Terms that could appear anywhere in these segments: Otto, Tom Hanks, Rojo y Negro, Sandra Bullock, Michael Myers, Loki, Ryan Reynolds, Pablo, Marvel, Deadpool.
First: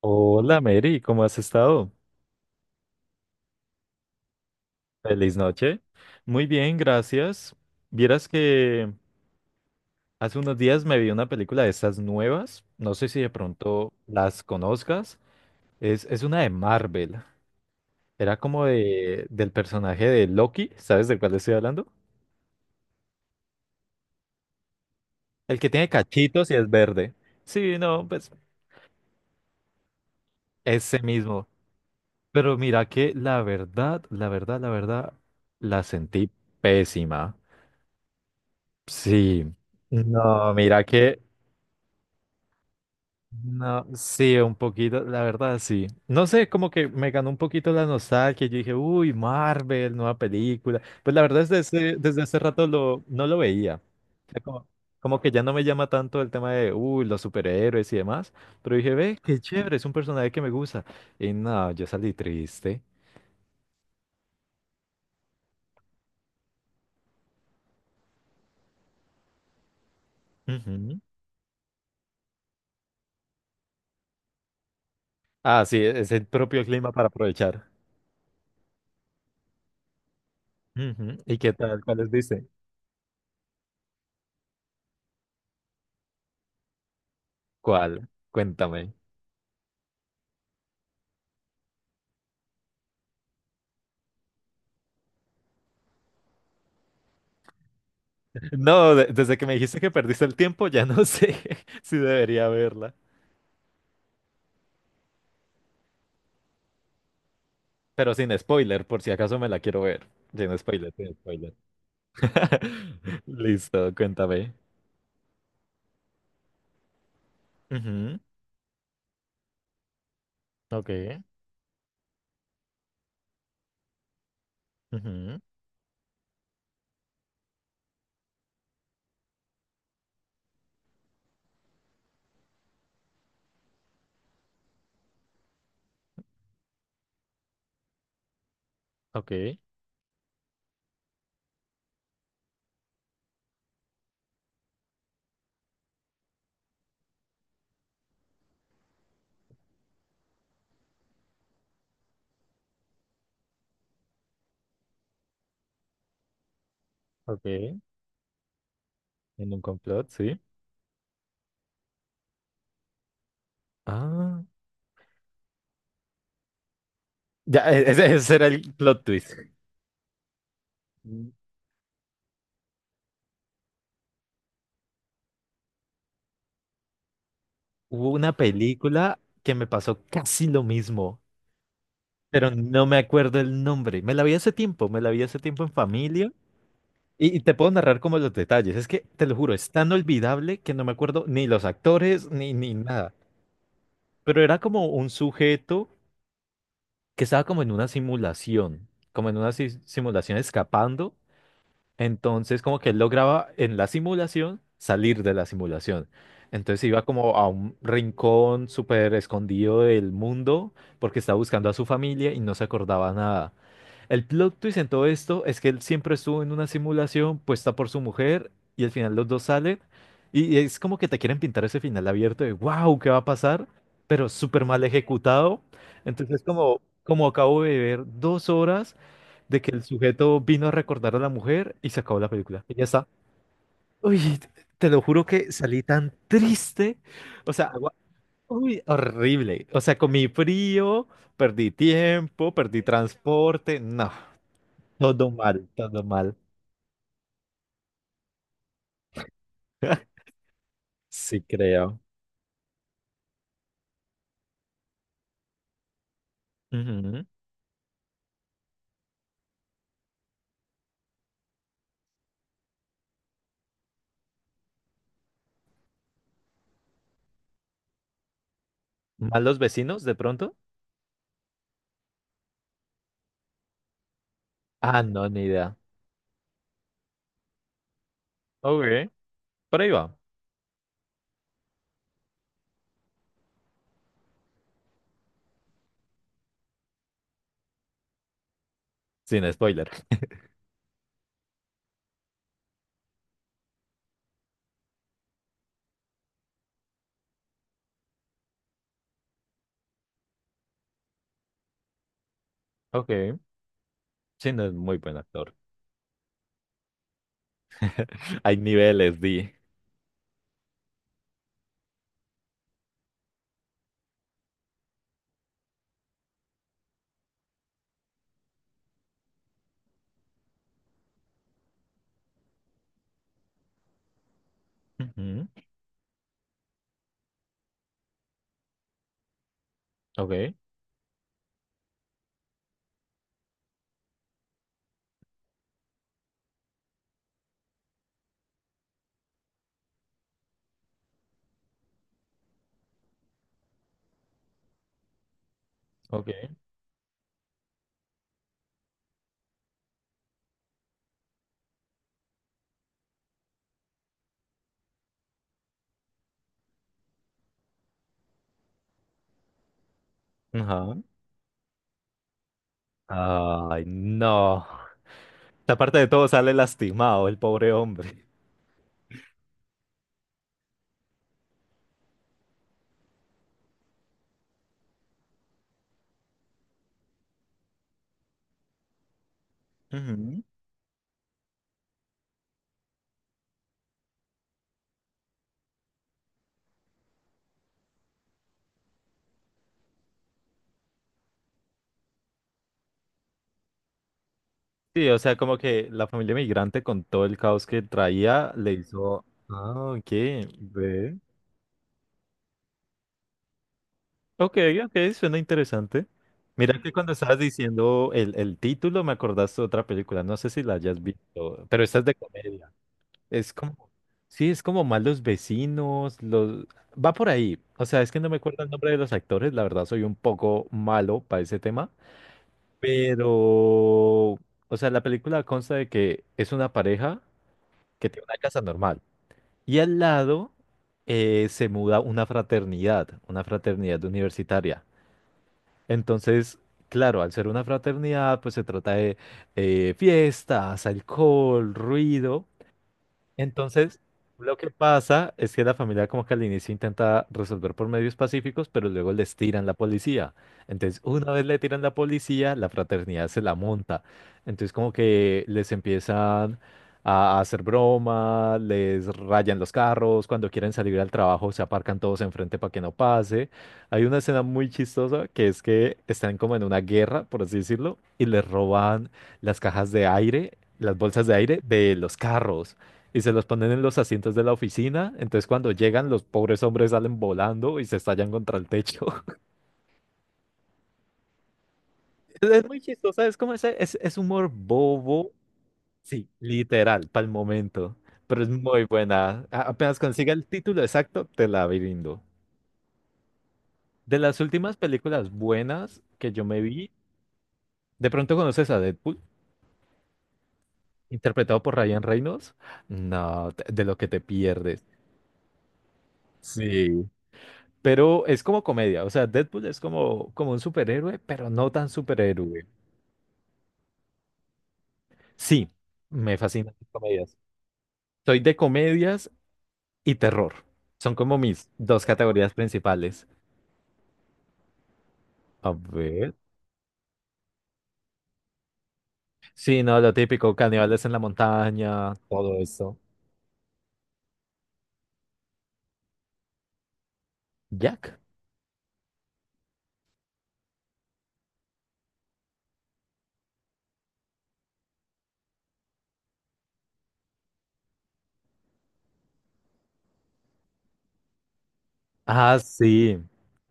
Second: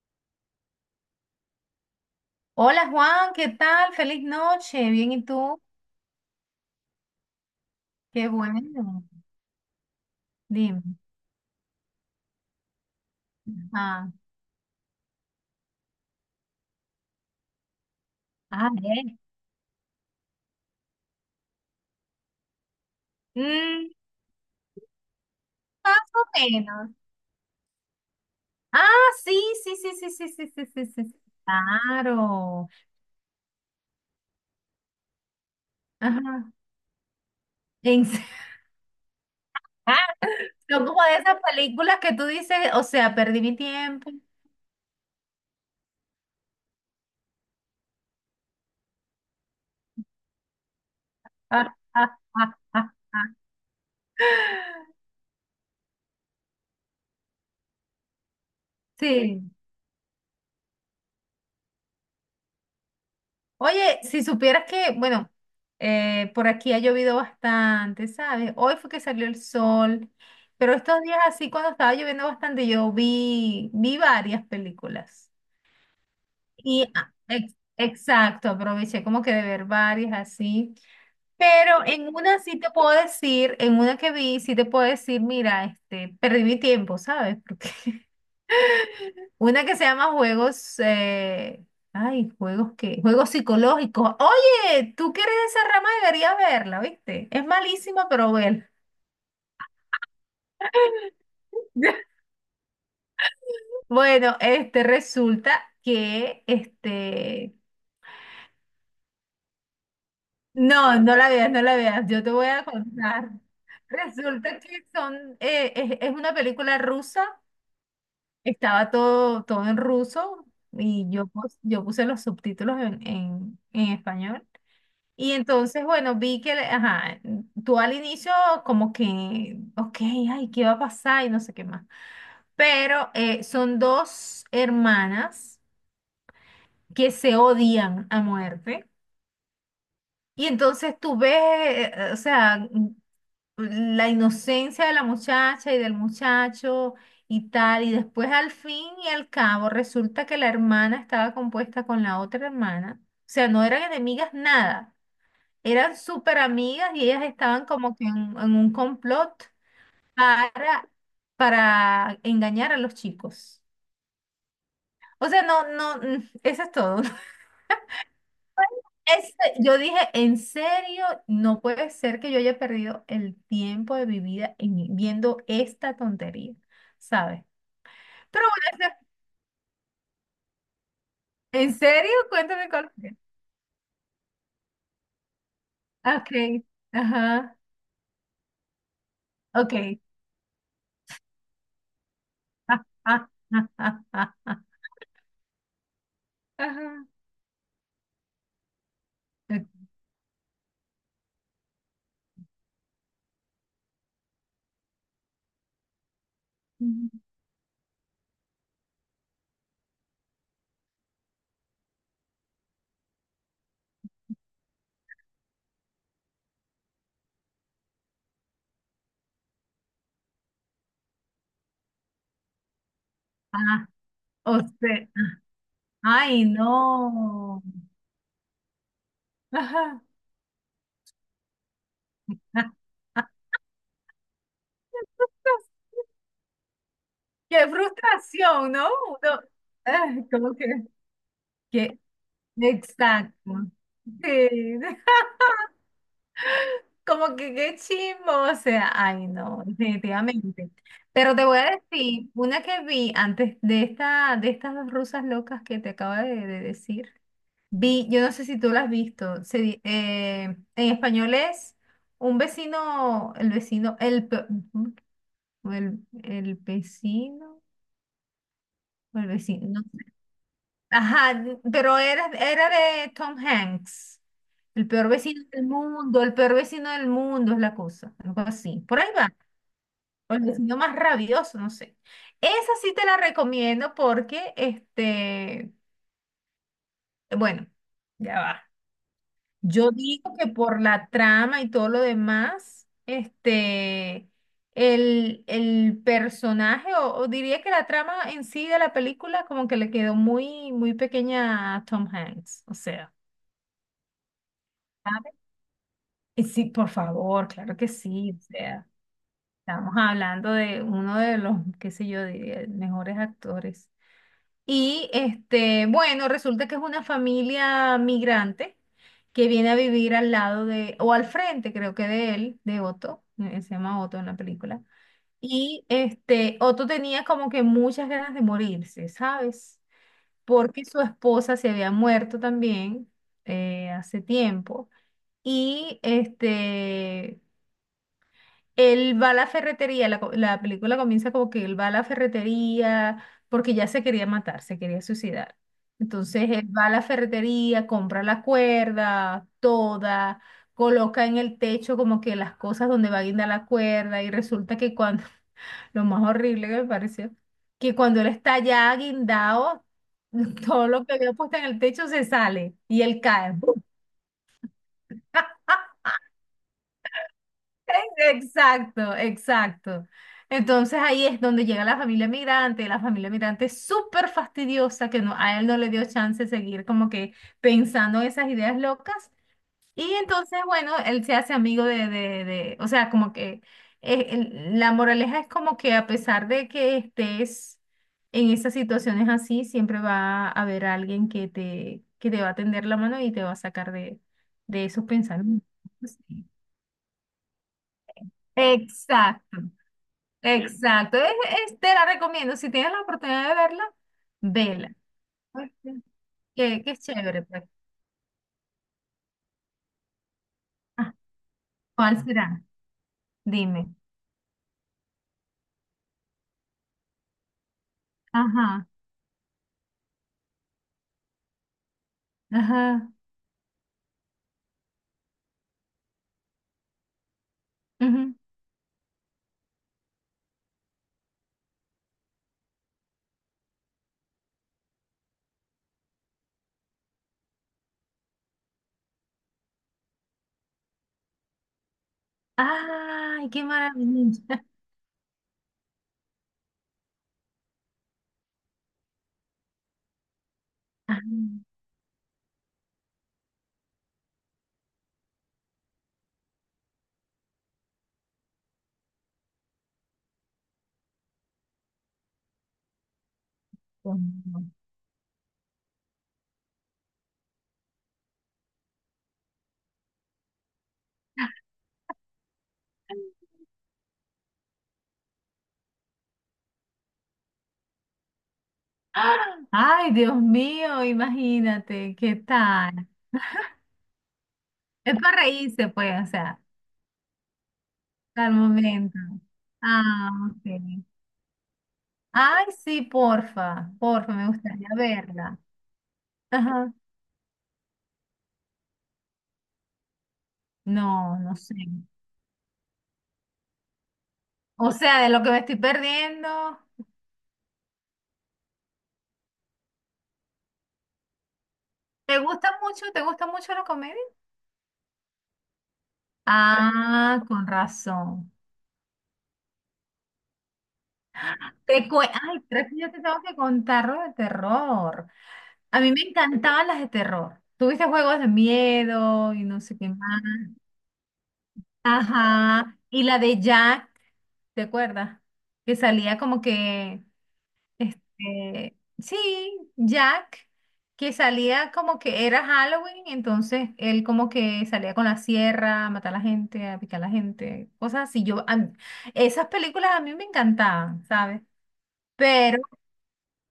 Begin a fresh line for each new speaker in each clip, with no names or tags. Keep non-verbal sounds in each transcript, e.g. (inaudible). Hola Mary, ¿cómo has estado?
Hola Juan, ¿qué tal? Feliz noche. Bien, ¿y
Feliz
tú?
noche. Muy bien, gracias. Vieras
Qué
que
bueno.
hace unos días
Dime.
me vi una película de estas nuevas, no sé si de pronto
Ah,
las conozcas. Es una de Marvel, era como
ah, bien.
del personaje de Loki. ¿Sabes de cuál estoy hablando?
Mm,
El que tiene
más o
cachitos y es
menos.
verde. Sí, no, pues
Ah, sí, sí, sí, sí, sí, sí, sí, sí,
ese
sí, sí.
mismo. Pero
Claro.
mira que la verdad, la verdad, la verdad, la sentí
Ajá.
pésima.
En se- (laughs)
Sí.
Ah,
No, mira
son como de
que
esas películas que tú dices, o sea, perdí mi
No,
tiempo.
sí, un poquito, la verdad, sí. No sé, como que me ganó un poquito la nostalgia. Yo dije, uy, Marvel, nueva película. Pues la verdad es
Ah,
desde,
ah,
desde hace
ah,
rato
ah, ah.
no lo veía. Ya. Como que ya no me llama tanto el tema de, uy, los superhéroes y demás. Pero dije, ve, qué
Sí.
chévere, es un personaje que me gusta. Y no, yo salí triste.
Oye, si supieras que, bueno, por aquí ha llovido bastante, ¿sabes? Hoy fue que salió el sol, pero
Ujú.
estos días así, cuando estaba lloviendo bastante, yo vi varias películas.
Ah, sí, es el propio
Y
clima para aprovechar.
exacto, aproveché como que de ver varias así.
Ujú. ¿Y qué tal?
Pero en
¿Cuáles
una
dice?
sí te puedo decir, en una que vi, sí te puedo decir, mira, este, perdí mi tiempo, ¿sabes? Porque
¿Cuál? Cuéntame.
(laughs) una que se llama juegos, ay, juegos psicológicos. Oye, tú que eres de esa rama deberías verla, ¿viste? Es malísima, pero bueno.
No, desde que me dijiste que perdiste el tiempo, ya no sé (laughs) si
(laughs)
debería verla.
Bueno, resulta que
Pero sin spoiler, por si acaso me la quiero ver. Sin spoiler,
no,
sin
no la veas,
spoiler.
no la veas, yo te voy a
(laughs)
contar.
Listo, cuéntame.
Resulta que es una película rusa,
Ujú.
estaba todo, todo en ruso
Ok.
y yo puse los subtítulos en, en español. Y
Ujú.
entonces, bueno, vi que, ajá, tú al inicio como que, ok, ay, ¿qué va a pasar? Y no sé qué más. Pero son dos hermanas que se odian a muerte.
Ok.
Y entonces tú ves, o sea, la inocencia de la muchacha y del muchacho y tal, y después al fin y al cabo resulta que la hermana estaba compuesta con la otra hermana, o sea, no eran enemigas nada, eran súper amigas y ellas estaban
Ok.
como que en, un complot
En un complot, sí.
para, para engañar a los chicos.
Ah,
O sea, no, no, (laughs) eso es todo. (laughs)
ya, ese era el plot twist.
Ese- yo dije, en serio,
Mm.
no puede ser que yo haya perdido el tiempo de mi vida viendo esta tontería, ¿sabes?
Hubo una
Pero bueno,
película que me pasó casi lo mismo,
en serio,
pero
cuéntame
no
cuál
me
fue.
acuerdo el nombre. Me la vi hace tiempo, me la vi hace tiempo en familia.
Ok,
Y te
ajá,
puedo narrar como los detalles. Es que, te lo juro, es
ok.
tan olvidable que no me acuerdo ni los actores ni
(laughs)
nada.
Ah, ah, ah, ah, ah,
Pero
ah,
era como un sujeto
ajá.
que estaba como en una simulación, como en una si-
Ok.
simulación escapando. Entonces, como que él lograba en la simulación salir de la simulación. Entonces iba como a un rincón súper escondido del mundo porque estaba buscando a su familia y no se acordaba nada. El plot twist en todo esto es que él siempre estuvo en una simulación puesta por su mujer y al final los dos salen, y es como que te quieren pintar ese final abierto de wow, ¿qué va a pasar?
Ah,
Pero
o
súper mal
sea,
ejecutado. Entonces
ay,
como
no.
acabo de ver 2 horas de que el
Ajá.
sujeto vino a recordar a la mujer y se acabó la
(laughs)
película.
Ah,
Y ya está.
ah.
Uy, te lo juro que salí tan triste. O sea,
Qué frustración,
uy,
¿no? Uno,
horrible. O sea, comí
como que,
frío, perdí
que
tiempo, perdí
exacto.
transporte. No,
Sí, (laughs)
todo mal, todo mal.
como que qué chimbo, o sea, ay no,
(laughs)
definitivamente. Pero
Sí,
te voy a
creo.
decir, una que vi antes de esta, de estas dos rusas locas que te acabo de decir,
Ujú.
yo no sé si tú la has visto, en español es un vecino, el vecino, ujú, o el vecino, o el
¿Malos
vecino, no.
vecinos de pronto?
Ajá, pero era de Tom Hanks. El
Ah,
peor
no,
vecino
ni
del
idea.
mundo, el peor vecino del mundo es la cosa. Algo así.
Ok,
Por ahí va.
por ahí va.
O el vecino más rabioso, no sé. Esa sí te la recomiendo porque, bueno, ya va.
Sin spoiler.
Yo digo que por la trama y todo lo demás, el personaje, o diría que la trama en sí de la película, como que le quedó muy, muy pequeña a Tom Hanks. O
Ok,
sea.
sí, no es muy buen actor.
Y sí, por favor, claro que sí.
(laughs)
O
Hay
sea,
niveles, di.
estamos hablando de uno de los, qué sé yo, de mejores actores. Y bueno, resulta que es una familia migrante que viene a vivir al lado de, o al frente, creo que de él, de Otto, se llama Otto en la película.
Ujú.
Y Otto tenía como que muchas ganas de morirse, ¿sabes?
Ok,
Porque su esposa se había muerto también, hace tiempo. Y él va a la ferretería, la película comienza como que él va a la ferretería porque ya se quería matar, se quería suicidar. Entonces
ok.
él va a la ferretería, compra la cuerda, toda, coloca en el techo como que las cosas donde va a guindar la cuerda y resulta que cuando, (laughs) lo más horrible que me pareció, que cuando él está ya guindado, (laughs) todo
Ajá.
lo que había puesto en el techo se sale y él cae.
Ay, no. Aparte
(laughs)
de todo, sale lastimado el pobre hombre.
Exacto, exacto. Entonces ahí es donde llega la familia migrante es súper fastidiosa, que no, a él no le dio chance de seguir como que pensando esas ideas locas. Y
Ujú.
entonces, bueno, él se hace amigo o sea, como que la moraleja es como que a pesar de que estés en esas situaciones así, siempre va a haber alguien que te va a tender la mano y te va a sacar de esos
Sí, o sea, como
pensamientos.
que la familia
Sí.
migrante con todo el caos que traía le hizo.
Exacto.
Ah, ok, ve.
Exacto, te la recomiendo. Si tienes la oportunidad de verla,
Ok,
vela.
ok, suena
Pues,
interesante. Mira
Qué,
que
qué
cuando estabas
chévere, pues.
diciendo el título, me acordaste de otra película. No sé si la hayas
Ah,
visto, pero esta es de
¿cuál será?
comedia. Es
Dime.
como. Sí, es como malos vecinos. Los... Va por ahí. O sea, es que no me acuerdo el
Ajá,
nombre de los actores. La verdad, soy un poco malo para ese tema.
ajá,
Pero, o sea, la película consta de que es una pareja que tiene
ujú.
una casa normal, y al lado se muda una fraternidad universitaria. Entonces, claro, al ser una fraternidad, pues se trata de fiestas, alcohol, ruido.
Ay, qué
Entonces, lo
maravilla.
que pasa es que la familia como que al inicio intenta resolver por medios pacíficos, pero luego les tiran la policía. Entonces,
Ay,
una vez le tiran la policía, la fraternidad se la monta. Entonces, como que les empiezan a hacer broma, les rayan los carros, cuando quieren salir al trabajo se aparcan todos enfrente para que no pase. Hay
Dios
una escena muy
mío.
chistosa que es que están como en una guerra, por así decirlo, y les roban las cajas de aire, las bolsas de aire de los carros, y se los ponen en los asientos de la oficina. Entonces cuando llegan, los pobres hombres salen volando y se estallan contra el techo. (laughs)
Ay, Dios mío, imagínate, ¿qué
Es muy
tal?
chistoso, es como ese, es humor
Es
bobo,
para reírse, pues, o
sí,
sea,
literal, para el momento. Pero es
al
muy
momento.
buena. Apenas
Ah,
consiga el
ok.
título exacto, te la brindo.
Ay, sí, porfa,
De
porfa,
las
me
últimas
gustaría
películas
verla.
buenas que yo me vi,
Ajá.
¿de pronto conoces a Deadpool?
No, no
Interpretado
sé.
por Ryan Reynolds. No, de lo que te pierdes.
O sea, de lo que me estoy perdiendo.
Sí. Pero es como comedia, o sea, Deadpool es como un superhéroe, pero no tan
¿Te
superhéroe.
gusta mucho? ¿Te gusta mucho la comedia?
Sí, me fascinan las comedias.
Ah, con
Soy
razón.
de comedias y terror. Son como mis dos categorías
Ay, creo que yo te
principales.
tengo que contar lo de terror.
A
A mí me
ver.
encantaban las de terror. Tuviste juegos de miedo y no
Sí,
sé
no,
qué
lo
más.
típico, caníbales en la montaña, todo eso.
Ajá. Y la de Jack, ¿te acuerdas? Que salía como que
Jack.
Sí, Jack, que salía como que era Halloween, entonces él como que salía con la sierra a matar a la gente, a picar a la gente, cosas así. Esas películas a mí me encantaban, ¿sabes?
Ah,
Pero,
sí.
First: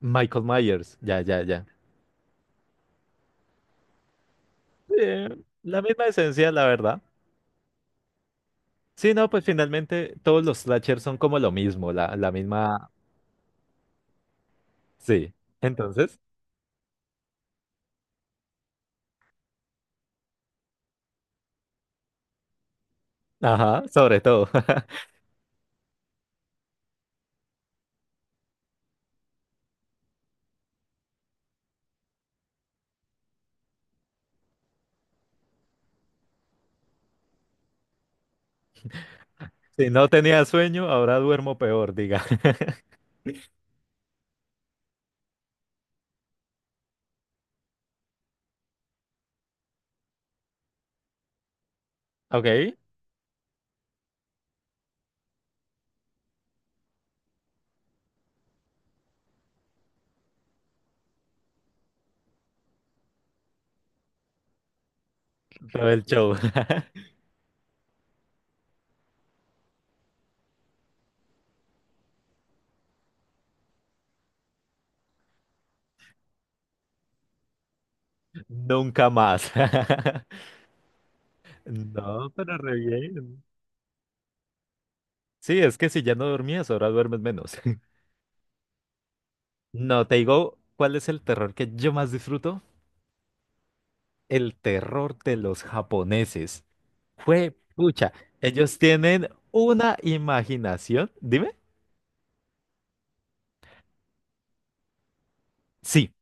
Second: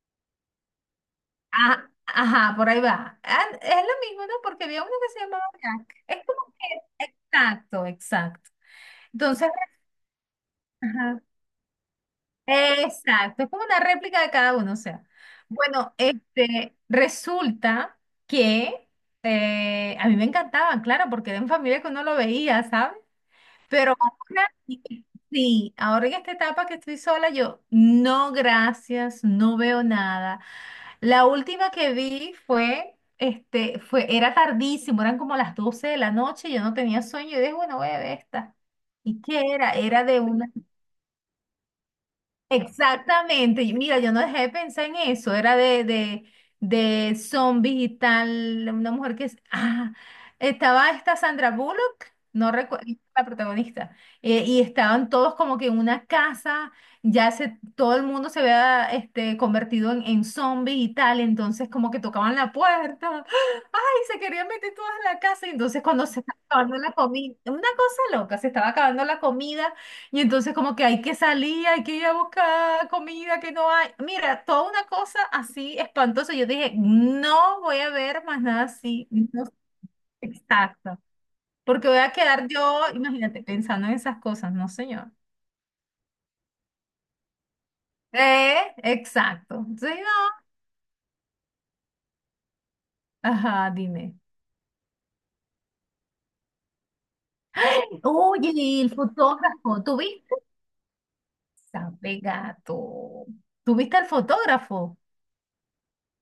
Michael Myers. Ya, ya, ya.
ajá, por ahí va. Ah, es lo mismo, ¿no? Porque había uno que se
Eh,
llamaba
la
Jack.
misma
Es
esencia,
como
la verdad.
que, exacto, exacto.
Sí, no, pues
Entonces,
finalmente todos los slashers son como lo mismo, la misma.
exacto, es como una réplica de cada uno, o sea.
Sí.
Bueno,
Entonces.
resulta que a mí me encantaban, claro, porque era en familia que uno lo veía, ¿sabes?
Ajá,
Pero
sobre
ahora
todo. (laughs)
sí, ahora en esta etapa que estoy sola, yo no, gracias, no veo nada. La última que vi fue, era tardísimo, eran como las 12 de la noche, yo no tenía sueño, y dije, bueno, voy a ver esta. ¿Y qué era?
Si
Era
no
de
tenía
una.
sueño, ahora duermo peor, diga. (laughs)
Exactamente. Y mira, yo no dejé de pensar en eso. Era de zombies y tal. Una mujer que estaba esta Sandra Bullock, no
Ok.
recuerdo, la protagonista. Y estaban todos como que en una casa. Todo el mundo se había convertido en, zombie y tal. Entonces como que tocaban la puerta. (gasps) Ay, se querían meter todas en la casa. Y entonces
Todo el
cuando se
show.
estaba
(laughs)
acabando la comida. Una cosa loca, se estaba acabando la comida. Y entonces como que hay que salir, hay que ir a buscar comida que no hay. Mira, toda una cosa así espantosa. Yo dije, no voy a ver más nada así.
Nunca
No,
más. (laughs)
exacto. Porque voy a
No,
quedar
pero re
yo,
bien.
imagínate, pensando en esas cosas, no señor.
Sí, es que si ya no dormías, ahora duermes menos. (laughs)
Eh, exacto. Entonces,
No, te
no.
digo, ¿cuál es el terror que yo más disfruto?
Ajá, dime.
El terror de los japoneses. Fue pucha.
Oye,
Ellos
y el
tienen
fotógrafo,
una
¿tú viste?
imaginación. Dime.
Sabe gato. ¿Tú viste al fotógrafo?
Sí,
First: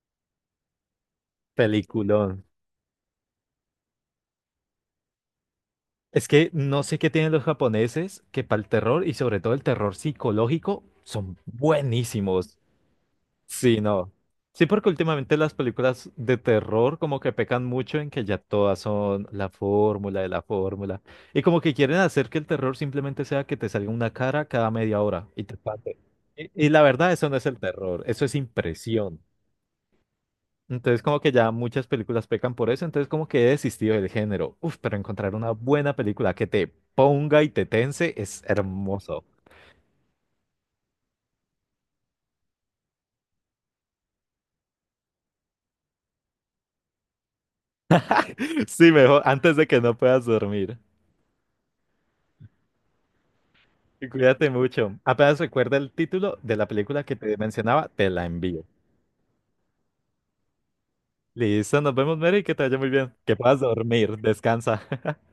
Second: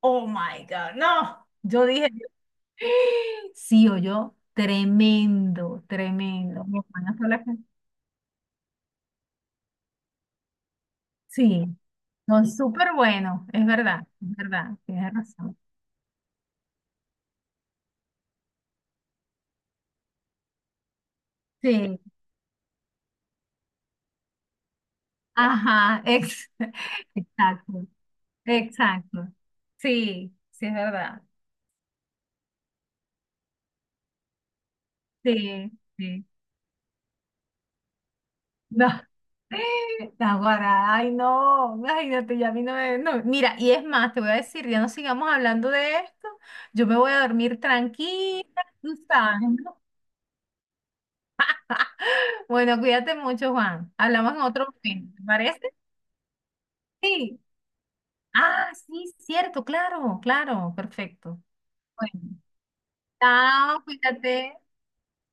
Oh my God, no. Yo dije,
peliculón.
(gasps) sí o yo, tremendo,
Es que
tremendo.
no
Mis
sé qué
hermanas fue
tienen
la
los japoneses que para el terror, y sobre todo el terror psicológico, son
sí, son es
buenísimos.
súper bueno,
Sí, no.
es
Sí,
verdad,
porque
tienes
últimamente las
razón.
películas de terror como que pecan mucho en que ya todas son la fórmula de la fórmula. Y como que quieren
Sí,
hacer que el terror simplemente sea que te salga una cara cada media hora y te espante.
ajá,
Y la verdad,
(laughs)
eso no es el
exacto,
terror, eso es impresión.
exacto. Sí, sí, es
Entonces como
verdad.
que ya muchas películas pecan por eso, entonces como que he desistido del género. Uf, pero encontrar una
Sí,
buena
sí.
película que te ponga y te tense es
No,
hermoso. (laughs)
(laughs) Naguará, ay no, imagínate, ya a mí no me, no, mira, y es más, te voy a decir, ya no sigamos hablando de esto, yo me voy a dormir tranquila,
Sí,
tú
mejor
sabes,
antes de
¿no?
que no puedas dormir.
Bueno, cuídate mucho, Juan,
Y
hablamos en
cuídate
otro
mucho.
momento, ¿te
Apenas
parece?
recuerda el título de la película que te
Sí,
mencionaba, te la envío.
sí, cierto, claro, claro, perfecto.
Listo, nos vemos,
Bueno,
Mary, que te vaya muy bien. Que puedas
chao,
dormir,
cuídate,
descansa.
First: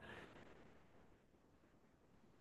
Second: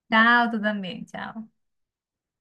chao, tú también, chao.